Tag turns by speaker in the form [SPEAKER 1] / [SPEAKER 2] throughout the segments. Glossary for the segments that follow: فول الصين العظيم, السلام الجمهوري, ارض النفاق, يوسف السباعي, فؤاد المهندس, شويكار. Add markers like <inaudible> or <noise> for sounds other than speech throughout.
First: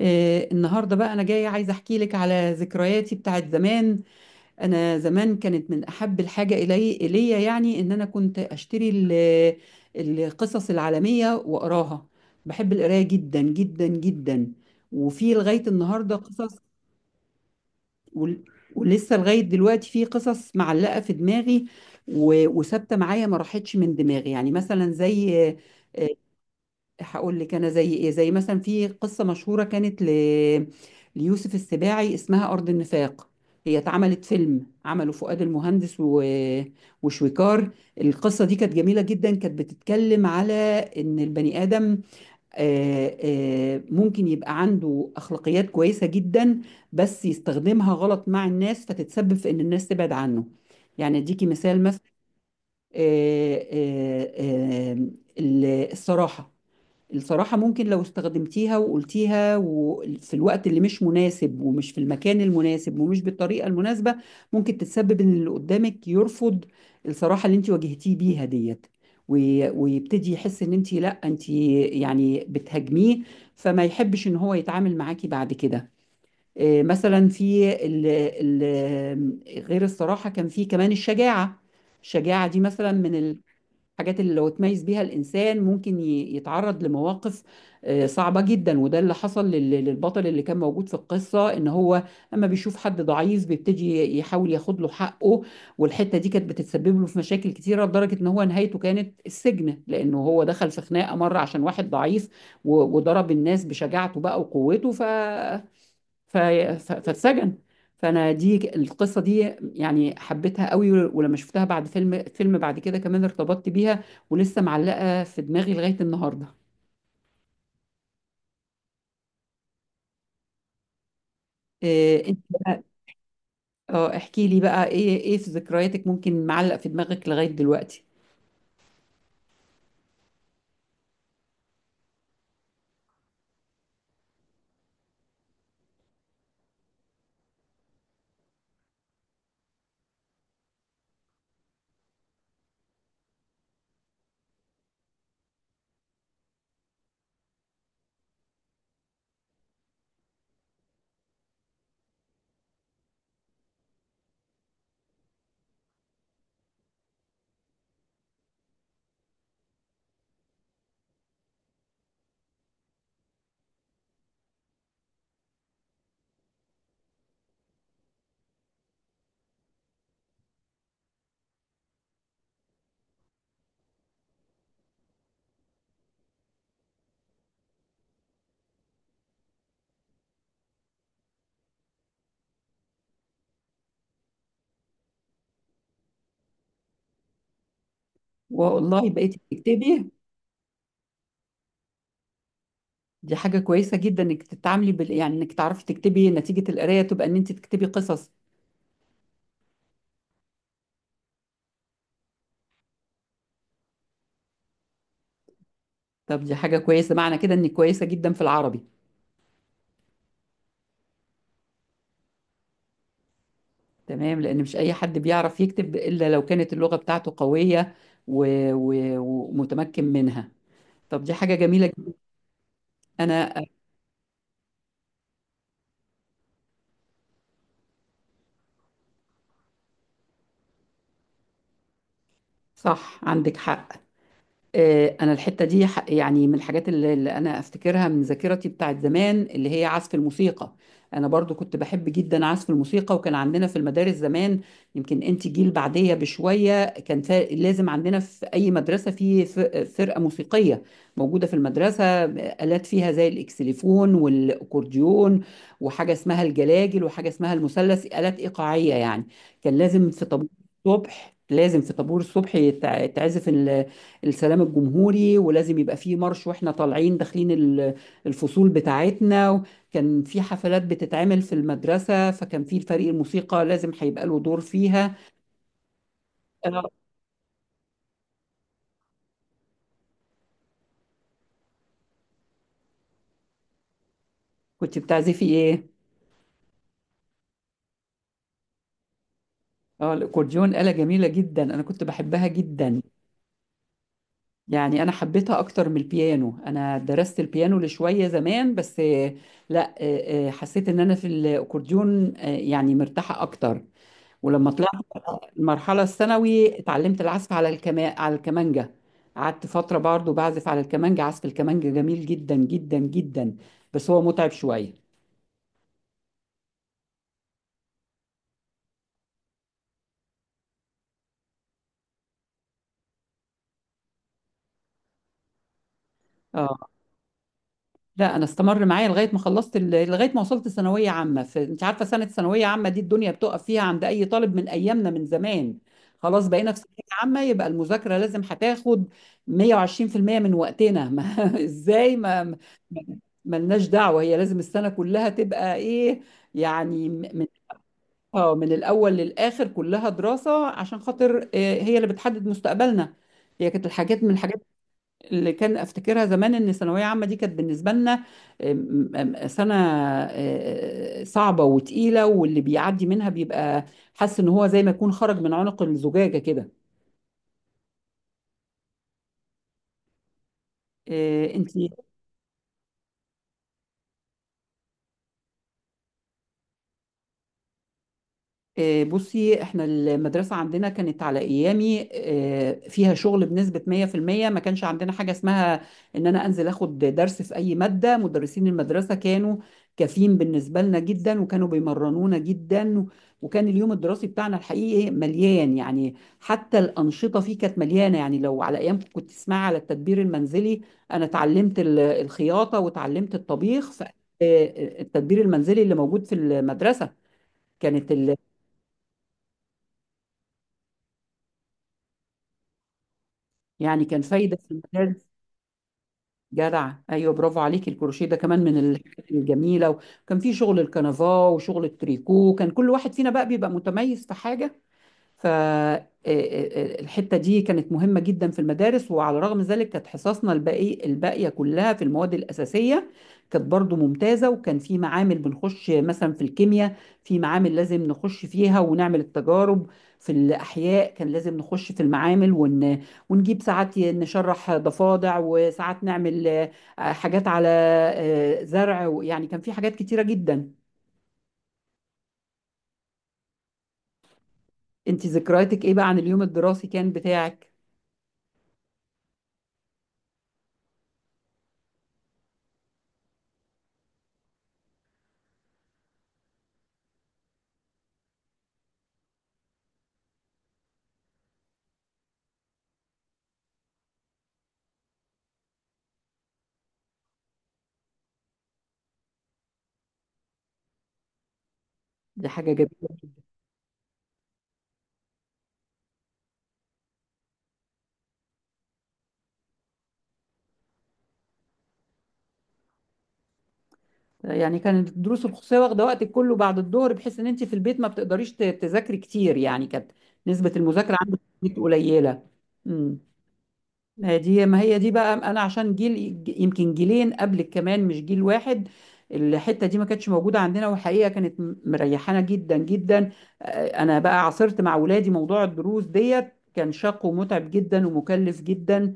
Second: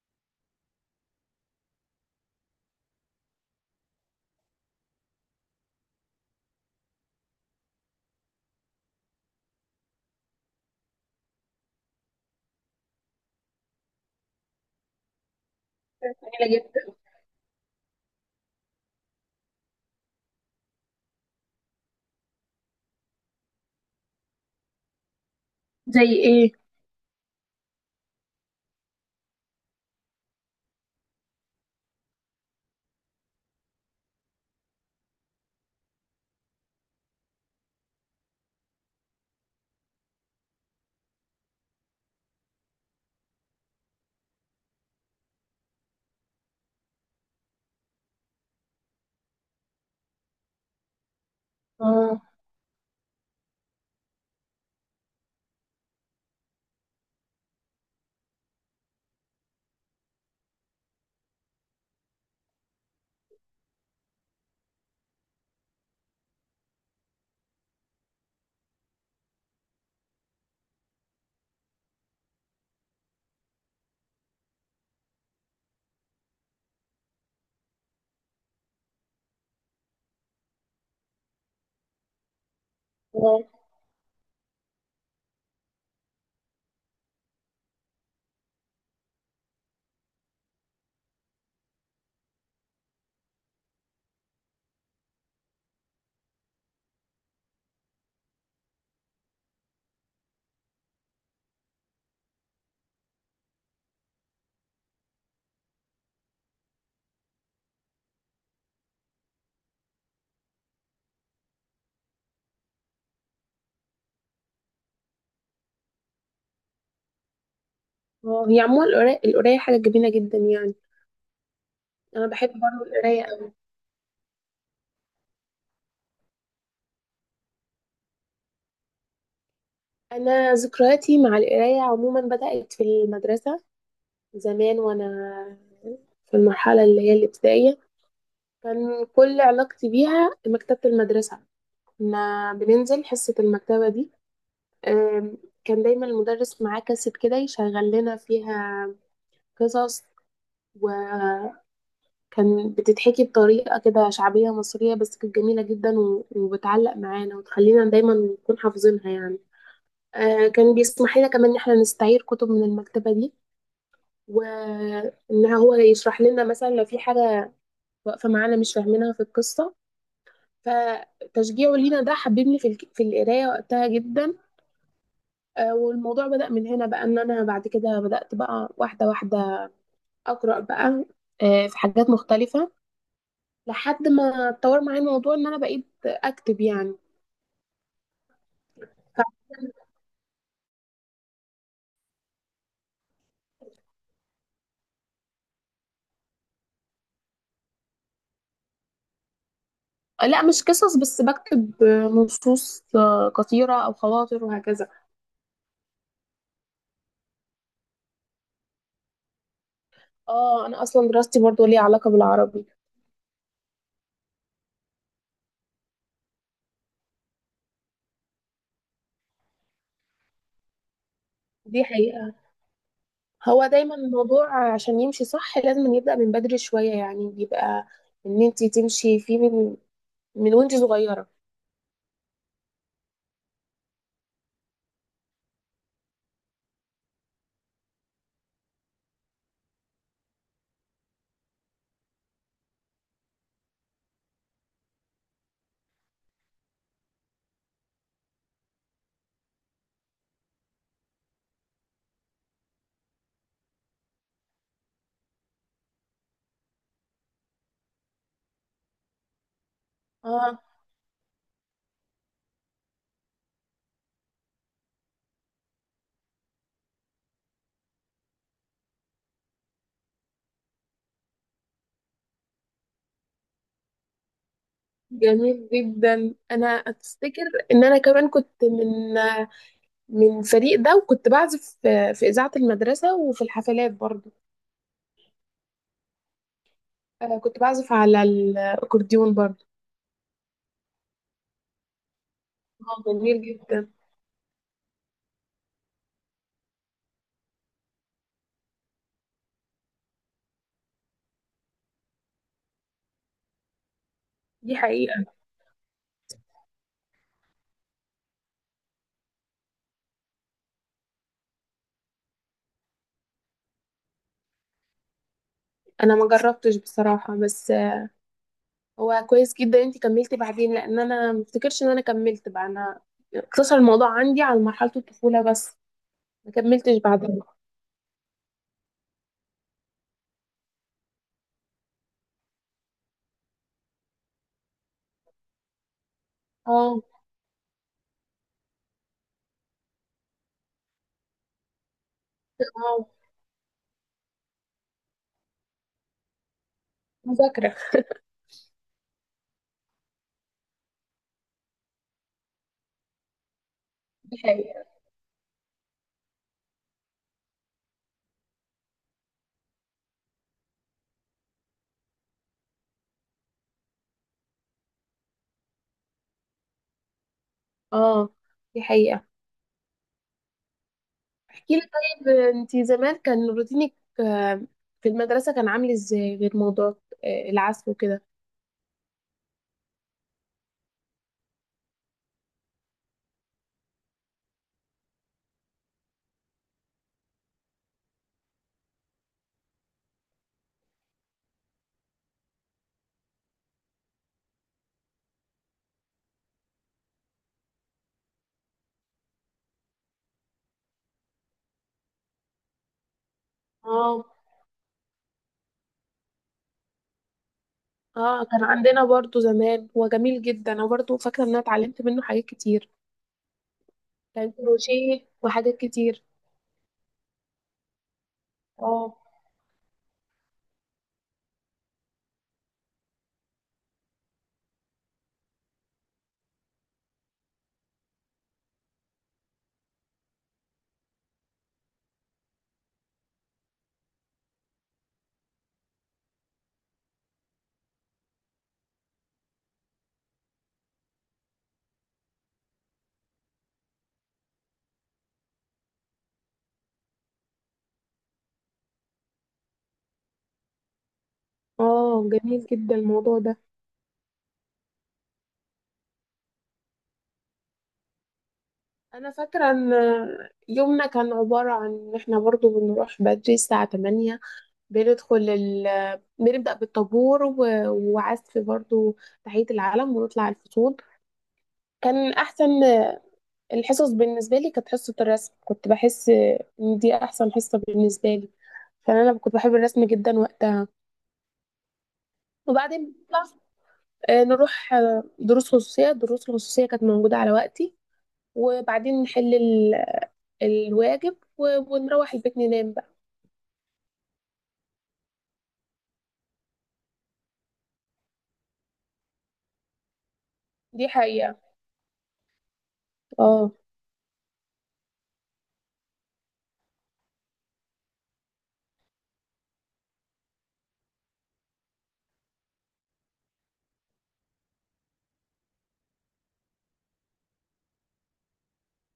[SPEAKER 1] النهارده بقى انا جايه عايزه احكي لك على ذكرياتي بتاعت زمان. انا زمان كانت من احب الحاجه الي اليا، يعني ان انا كنت اشتري القصص العالميه واقراها. بحب القرايه جدا جدا جدا. وفي لغايه النهارده قصص
[SPEAKER 2] جميلة جدا.
[SPEAKER 1] ول- ولسه لغايه دلوقتي في قصص معلقه في دماغي وثابته معايا، ما راحتش من دماغي، يعني مثلا زي
[SPEAKER 2] زي ايه؟
[SPEAKER 1] هقول لك انا زي ايه. زي مثلا في قصه مشهوره كانت ليوسف السباعي اسمها ارض النفاق. هي اتعملت فيلم، عمله فؤاد المهندس وشويكار. القصه دي كانت جميله جدا، كانت بتتكلم على ان البني ادم، آه، ممكن يبقى عنده اخلاقيات كويسه جدا، بس يستخدمها غلط مع الناس فتتسبب في ان الناس تبعد عنه. يعني اديكي مثال.
[SPEAKER 2] اه،
[SPEAKER 1] الصراحة، الصراحة ممكن لو استخدمتيها وقلتيها وفي الوقت اللي مش مناسب ومش في المكان المناسب ومش بالطريقة المناسبة، ممكن تتسبب ان اللي قدامك يرفض الصراحة اللي انت واجهتيه بيها ديت، ويبتدي يحس ان انت، لا انت يعني بتهاجميه، فما يحبش ان هو يتعامل معاكي بعد كده. مثلا في ال غير الصراحة كان في كمان الشجاعة. الشجاعة دي مثلا من
[SPEAKER 2] اه،
[SPEAKER 1] الحاجات اللي لو تميز بيها الإنسان ممكن يتعرض لمواقف صعبة جدا. وده اللي حصل للبطل اللي كان موجود في القصة، إن هو أما بيشوف حد ضعيف بيبتدي يحاول ياخد له حقه، والحتة دي كانت بتتسبب له في مشاكل كتيرة، لدرجة إن هو نهايته كانت السجن، لأنه هو دخل في خناقة مرة عشان واحد ضعيف وضرب الناس بشجاعته بقى وقوته فاتسجن. فانا دي القصه دي يعني حبيتها قوي، ولما شفتها بعد فيلم بعد كده كمان ارتبطت بيها ولسه معلقه في دماغي لغايه النهارده.
[SPEAKER 2] اه. هي عموما القراية القراية حاجة جميلة جدا يعني. انا
[SPEAKER 1] إيه انت
[SPEAKER 2] بحب
[SPEAKER 1] بقى؟
[SPEAKER 2] برضه القراية قوي.
[SPEAKER 1] اه، احكي لي بقى، ايه في ذكرياتك ممكن معلق في دماغك لغايه دلوقتي؟
[SPEAKER 2] انا ذكرياتي مع القراية عموما بدأت في المدرسة زمان، وانا في المرحلة اللي هي الابتدائية كان كل علاقتي بيها مكتبة المدرسة. كنا بننزل حصة المكتبة دي. آم، كان دايما المدرس معاه كاسيت كده يشغل لنا فيها قصص، كان بتتحكي بطريقة كده شعبية مصرية بس كانت جميلة جدا وبتعلق معانا وتخلينا دايما نكون حافظينها يعني. آه، كان بيسمح لنا كمان ان احنا نستعير كتب من المكتبة دي، وان هو يشرح لنا مثلا لو في حاجة واقفة معانا مش فاهمينها في القصة. فتشجيعه لينا ده حببني في في القراية وقتها جدا. آه، والموضوع بدأ من هنا بقى، ان انا بعد كده بدأت بقى واحدة واحدة أقرأ بقى، آه، في حاجات مختلفة، لحد ما اتطور معايا الموضوع ان انا بقيت اكتب يعني.
[SPEAKER 1] والله،
[SPEAKER 2] ف-
[SPEAKER 1] بقيتي بتكتبي؟ دي حاجه كويسه جدا انك تتعاملي يعني انك تعرفي تكتبي نتيجه القرايه، تبقى ان انت تكتبي قصص.
[SPEAKER 2] لا، مش قصص بس، بكتب نصوص قصيرة او خواطر وهكذا.
[SPEAKER 1] طب دي حاجه كويسه، معنى كده انك كويسه جدا في العربي.
[SPEAKER 2] اه، انا اصلا دراستي برضو ليها علاقة بالعربي.
[SPEAKER 1] تمام، لأن مش أي حد بيعرف يكتب إلا لو كانت اللغة بتاعته قوية و... ومتمكن منها. طب دي حاجة
[SPEAKER 2] دي
[SPEAKER 1] جميلة جدا.
[SPEAKER 2] حقيقة.
[SPEAKER 1] أنا،
[SPEAKER 2] هو دايما الموضوع عشان يمشي صح لازم يبدأ من بدري شوية، يعني بيبقى ان انتي تمشي فيه من وانتي صغيرة.
[SPEAKER 1] صح، عندك حق. انا الحته دي يعني من الحاجات اللي انا افتكرها من ذاكرتي بتاعت زمان اللي هي عزف الموسيقى. انا برضو كنت بحب جدا عزف الموسيقى، وكان عندنا في المدارس زمان، يمكن انت جيل بعديه بشويه، كان لازم عندنا في اي مدرسه فرقه موسيقيه موجوده في المدرسه، آلات فيها زي الاكسليفون والاكورديون وحاجه اسمها الجلاجل وحاجه اسمها المثلث، آلات ايقاعيه يعني. كان لازم في طابور
[SPEAKER 2] اه،
[SPEAKER 1] الصبح لازم في طابور الصبح تعزف السلام الجمهوري، ولازم يبقى فيه مارش واحنا طالعين داخلين الفصول بتاعتنا. كان في حفلات بتتعمل في المدرسة، فكان في الفريق الموسيقى لازم هيبقى له دور فيها.
[SPEAKER 2] جميل جدا. انا
[SPEAKER 1] آه،
[SPEAKER 2] افتكر ان انا كمان كنت من الفريق ده، وكنت بعزف في اذاعه المدرسه وفي الحفلات برضه.
[SPEAKER 1] كنت بتعزفي ايه؟
[SPEAKER 2] كنت بعزف على الأكورديون برضه.
[SPEAKER 1] اه، الاكورديون آلة جميلة جدا، انا كنت بحبها جدا.
[SPEAKER 2] اه، جميل جدا.
[SPEAKER 1] يعني انا حبيتها اكتر من البيانو. انا درست البيانو لشوية زمان، بس لا، حسيت ان انا في الاكورديون، يعني مرتاحة اكتر. ولما
[SPEAKER 2] دي
[SPEAKER 1] طلعت
[SPEAKER 2] حقيقة.
[SPEAKER 1] المرحلة الثانوي اتعلمت العزف على على الكمانجة. قعدت فترة برضو بعزف على الكمانجة. عزف الكمانجة جميل جدا جدا جدا، بس هو متعب شوية.
[SPEAKER 2] أنا ما جربتش بصراحة، بس هو كويس جدا. أنتي كملتي بعدين، لأن أنا ما افتكرش إن أنا كملت بقى. أنا اقتصر الموضوع عندي على مرحلة الطفولة بس، ما
[SPEAKER 1] اه،
[SPEAKER 2] كملتش بعدها.
[SPEAKER 1] لا انا استمر معايا لغاية ما خلصت لغاية ما وصلت ثانوية عامة. انت عارفة سنة ثانوية عامة دي الدنيا بتقف فيها عند اي طالب من ايامنا من زمان. خلاص، بقينا في ثانوية
[SPEAKER 2] اه.
[SPEAKER 1] عامة، يبقى المذاكرة لازم هتاخد 120% من وقتنا. ما... <laughs> ازاي؟
[SPEAKER 2] اه.
[SPEAKER 1] ما- ملناش دعوة، هي لازم السنة كلها تبقى ايه يعني؟
[SPEAKER 2] مذاكرة.
[SPEAKER 1] اه، من الاول للاخر كلها دراسه عشان خاطر، هي اللي بتحدد مستقبلنا. هي كانت الحاجات، من
[SPEAKER 2] دي
[SPEAKER 1] الحاجات
[SPEAKER 2] حقيقة.
[SPEAKER 1] اللي كان افتكرها زمان، ان الثانويه عامه دي كانت بالنسبه لنا آم، آم، سنه صعبه وتقيله، واللي بيعدي منها بيبقى حاسس ان هو زي ما يكون خرج من عنق الزجاجه كده.
[SPEAKER 2] اه، دي حقيقة. احكي
[SPEAKER 1] انت
[SPEAKER 2] لي طيب، أنتي زمان كان روتينك آه، في المدرسة كان عامل إزاي، غير موضوع العزف وكده؟
[SPEAKER 1] بصي، احنا المدرسة عندنا كانت على ايامي، فيها شغل بنسبة 100%. ما كانش عندنا حاجة اسمها ان انا انزل اخد درس في اي مادة. مدرسين المدرسة كانوا كافيين بالنسبة لنا جدا، وكانوا بيمرنونا جدا، وكان اليوم الدراسي بتاعنا الحقيقي مليان يعني. حتى الأنشطة فيه كانت مليانة يعني. لو على ايامكم، كنت تسمعي على التدبير المنزلي؟ انا اتعلمت الخياطة وتعلمت الطبيخ
[SPEAKER 2] اه.
[SPEAKER 1] التدبير المنزلي اللي موجود في المدرسة. كانت ال،
[SPEAKER 2] اه، كان عندنا برضو زمان، هو جميل جدا. انا برضو فاكره ان انا اتعلمت منه حاجات كتير.
[SPEAKER 1] يعني كان
[SPEAKER 2] كان
[SPEAKER 1] فايدة في المجال.
[SPEAKER 2] كروشيه وحاجات كتير.
[SPEAKER 1] جدع، ايوه، برافو عليك، الكروشيه ده كمان من
[SPEAKER 2] اه.
[SPEAKER 1] الحاجات الجميله. وكان في شغل الكنفاه وشغل التريكو، كان كل واحد فينا بقى بيبقى متميز في حاجه. فالحتة دي كانت مهمة جدا في المدارس. وعلى رغم ذلك كانت حصصنا الباقي الباقية كلها في المواد الأساسية كانت برضو ممتازة، وكان في معامل بنخش مثلا في الكيمياء، في معامل لازم نخش فيها ونعمل التجارب، في الأحياء كان لازم نخش في المعامل ونجيب ساعات نشرح ضفادع، وساعات نعمل حاجات على زرع. يعني كان في حاجات كتيرة جدا.
[SPEAKER 2] اه، جميل جدا الموضوع ده.
[SPEAKER 1] انت ذكرياتك ايه بقى عن اليوم الدراسي كان بتاعك؟
[SPEAKER 2] انا فاكره ان يومنا كان عباره عن ان احنا برضو بنروح بدري الساعه 8، بنبدا بالطابور وعزف برضو، تحيه العلم، ونطلع الفصول. كان احسن الحصص بالنسبة لي كانت حصة الرسم. كنت بحس إن دي أحسن حصة بالنسبة لي، عشان أنا كنت بحب الرسم جدا وقتها.
[SPEAKER 1] دي حاجة جميلة.
[SPEAKER 2] وبعدين بنطلع، آه، نروح دروس خصوصية. الدروس الخصوصية كانت موجودة على وقتي. وبعدين نحل الواجب ونروح البيت ننام بقى.
[SPEAKER 1] يعني كانت الدروس الخصوصيه واخده وقتك كله بعد الظهر بحيث ان انت في البيت ما بتقدريش تذاكري كتير، يعني كانت نسبه
[SPEAKER 2] دي
[SPEAKER 1] المذاكره عندك
[SPEAKER 2] حقيقة.
[SPEAKER 1] في البيت قليله. امم.
[SPEAKER 2] اه،
[SPEAKER 1] ما هي دي، ما هي دي بقى، انا عشان جيل، يمكن جيلين قبلك كمان مش جيل واحد، الحته دي ما كانتش موجوده عندنا، وحقيقه كانت مريحانا جدا جدا. انا بقى عاصرت مع اولادي موضوع الدروس ديت، كان شاق ومتعب جدا ومكلف جدا.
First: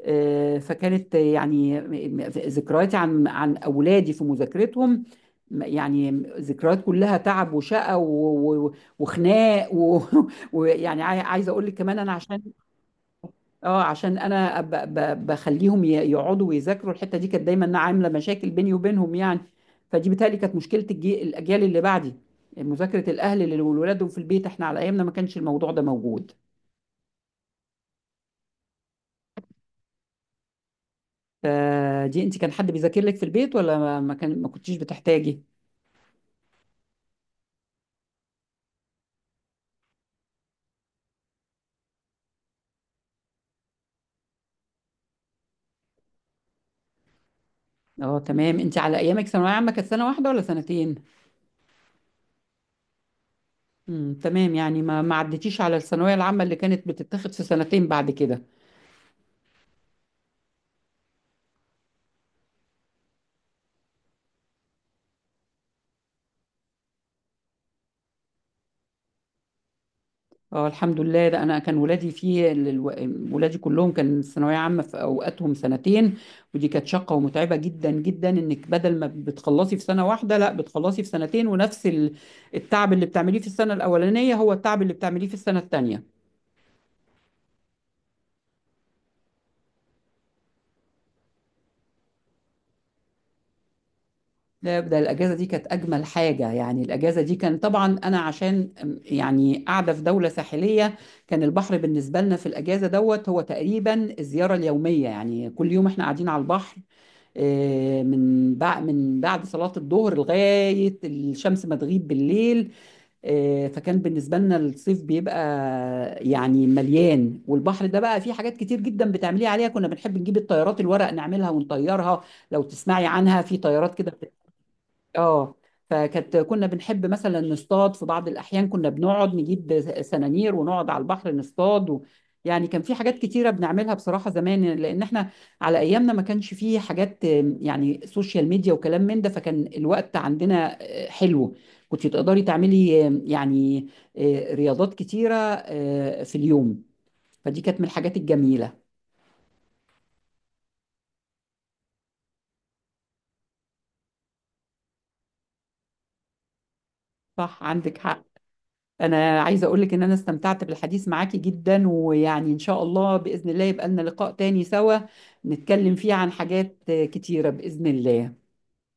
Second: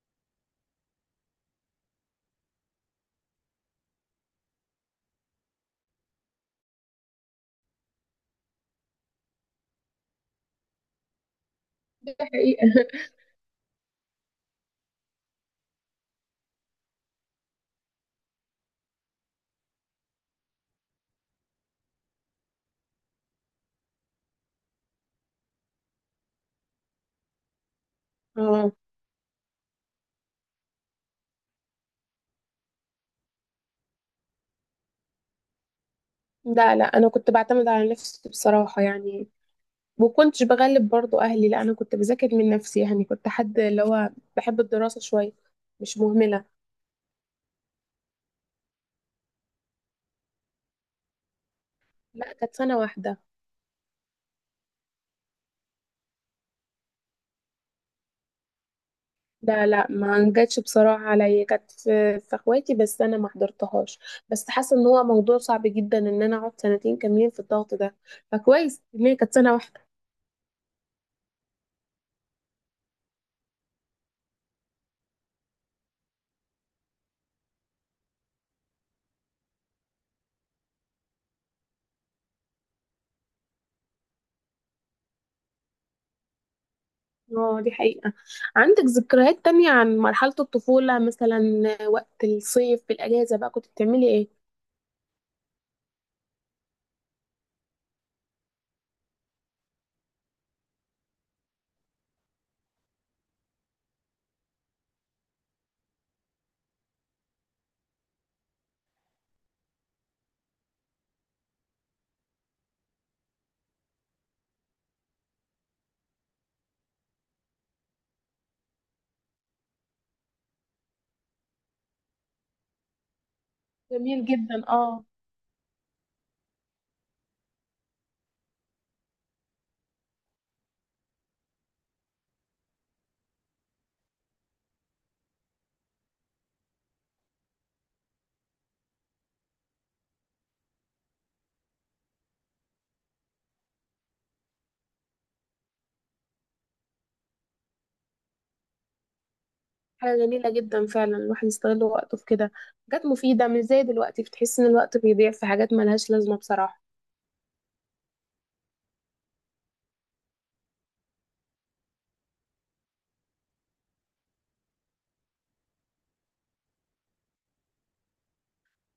[SPEAKER 1] فكانت يعني ذكرياتي عن اولادي في مذاكرتهم، يعني ذكريات كلها تعب وشقى وخناق <laughs> ويعني عايزه اقول لك كمان انا
[SPEAKER 2] دي
[SPEAKER 1] عشان،
[SPEAKER 2] حقيقة. <laughs>
[SPEAKER 1] اه عشان انا بخليهم يقعدوا ويذاكروا، الحته دي كانت دايما عامله مشاكل بيني وبينهم يعني. فدي بتهيألي كانت مشكله الاجيال اللي بعدي، مذاكره الاهل لولادهم في البيت. احنا على ايامنا ما كانش الموضوع ده موجود.
[SPEAKER 2] اه.
[SPEAKER 1] فدي، انت كان حد بيذاكر لك في البيت ولا ما كنتيش بتحتاجي؟
[SPEAKER 2] لا، لا، أنا كنت بعتمد على نفسي بصراحة يعني. وكنتش بغلب برضو أهلي. لا، أنا كنت بذاكر من نفسي يعني. كنت حد اللي هو بحب الدراسة شوية، مش مهملة.
[SPEAKER 1] اه تمام. انت على ايامك ثانويه عامه كانت سنه واحده ولا سنتين؟
[SPEAKER 2] لا، كانت سنة واحدة.
[SPEAKER 1] تمام. يعني ما عدتيش على الثانويه العامه اللي كانت بتتاخد في سنتين بعد كده.
[SPEAKER 2] لا، لا، ما جاتش بصراحة عليا، كانت في اخواتي بس انا ما حضرتهاش. بس حاسة ان هو موضوع صعب جدا ان انا اقعد سنتين كاملين في الضغط ده. فكويس ان هي كانت سنة واحدة.
[SPEAKER 1] اه الحمد لله. ده انا كان ولادي فيه ولادي كلهم كان الثانويه عامه في اوقاتهم سنتين، ودي كانت شاقه ومتعبه جدا جدا، انك بدل ما بتخلصي في سنه واحده لا بتخلصي في سنتين، ونفس التعب اللي بتعمليه في السنه الاولانيه هو التعب اللي بتعمليه في السنه الثانيه.
[SPEAKER 2] اه، دي حقيقة. عندك ذكريات تانية عن مرحلة الطفولة مثلا؟ وقت الصيف في الأجازة بقى كنت بتعملي ايه؟
[SPEAKER 1] لا، ده الأجازة دي كانت أجمل حاجة يعني. الأجازة دي كان طبعا أنا عشان يعني قاعدة في دولة ساحلية، كان البحر بالنسبة لنا في الأجازة دوت هو تقريبا الزيارة اليومية، يعني كل يوم إحنا قاعدين على البحر من بعد صلاة الظهر لغاية الشمس ما تغيب بالليل. فكان بالنسبة لنا الصيف بيبقى يعني مليان، والبحر ده بقى فيه حاجات كتير جدا بتعمليها عليها. كنا بنحب نجيب الطيارات الورق نعملها ونطيرها، لو تسمعي عنها، في طيارات كده.
[SPEAKER 2] جميل جدا. اه.
[SPEAKER 1] اه، فكانت، كنا بنحب مثلا نصطاد، في بعض الأحيان كنا بنقعد نجيب سنانير ونقعد على البحر نصطاد يعني كان في حاجات كتيرة بنعملها بصراحة زمان، لأن احنا على أيامنا ما كانش فيه حاجات يعني سوشيال ميديا وكلام من ده، فكان الوقت عندنا حلو، كنت تقدري تعملي آم، يعني آه، رياضات كتيرة في اليوم. فدي كانت من الحاجات الجميلة.
[SPEAKER 2] حاجة جميلة جدا فعلا، الواحد يستغل وقته في كده حاجات مفيدة. مش زي دلوقتي بتحس ان الوقت بيضيع في حاجات ملهاش لازمة بصراحة.
[SPEAKER 1] صح عندك حق. انا عايزه اقول لك ان انا استمتعت بالحديث معاكي جدا، ويعني ان شاء الله باذن الله يبقى لنا لقاء تاني سوا، نتكلم فيه عن حاجات كتيره باذن الله.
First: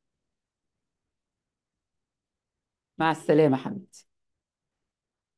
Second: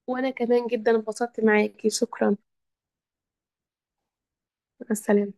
[SPEAKER 2] وانا كمان جدا انبسطت معاكي. شكرا.
[SPEAKER 1] مع السلامه حبيبي.
[SPEAKER 2] مع السلامة.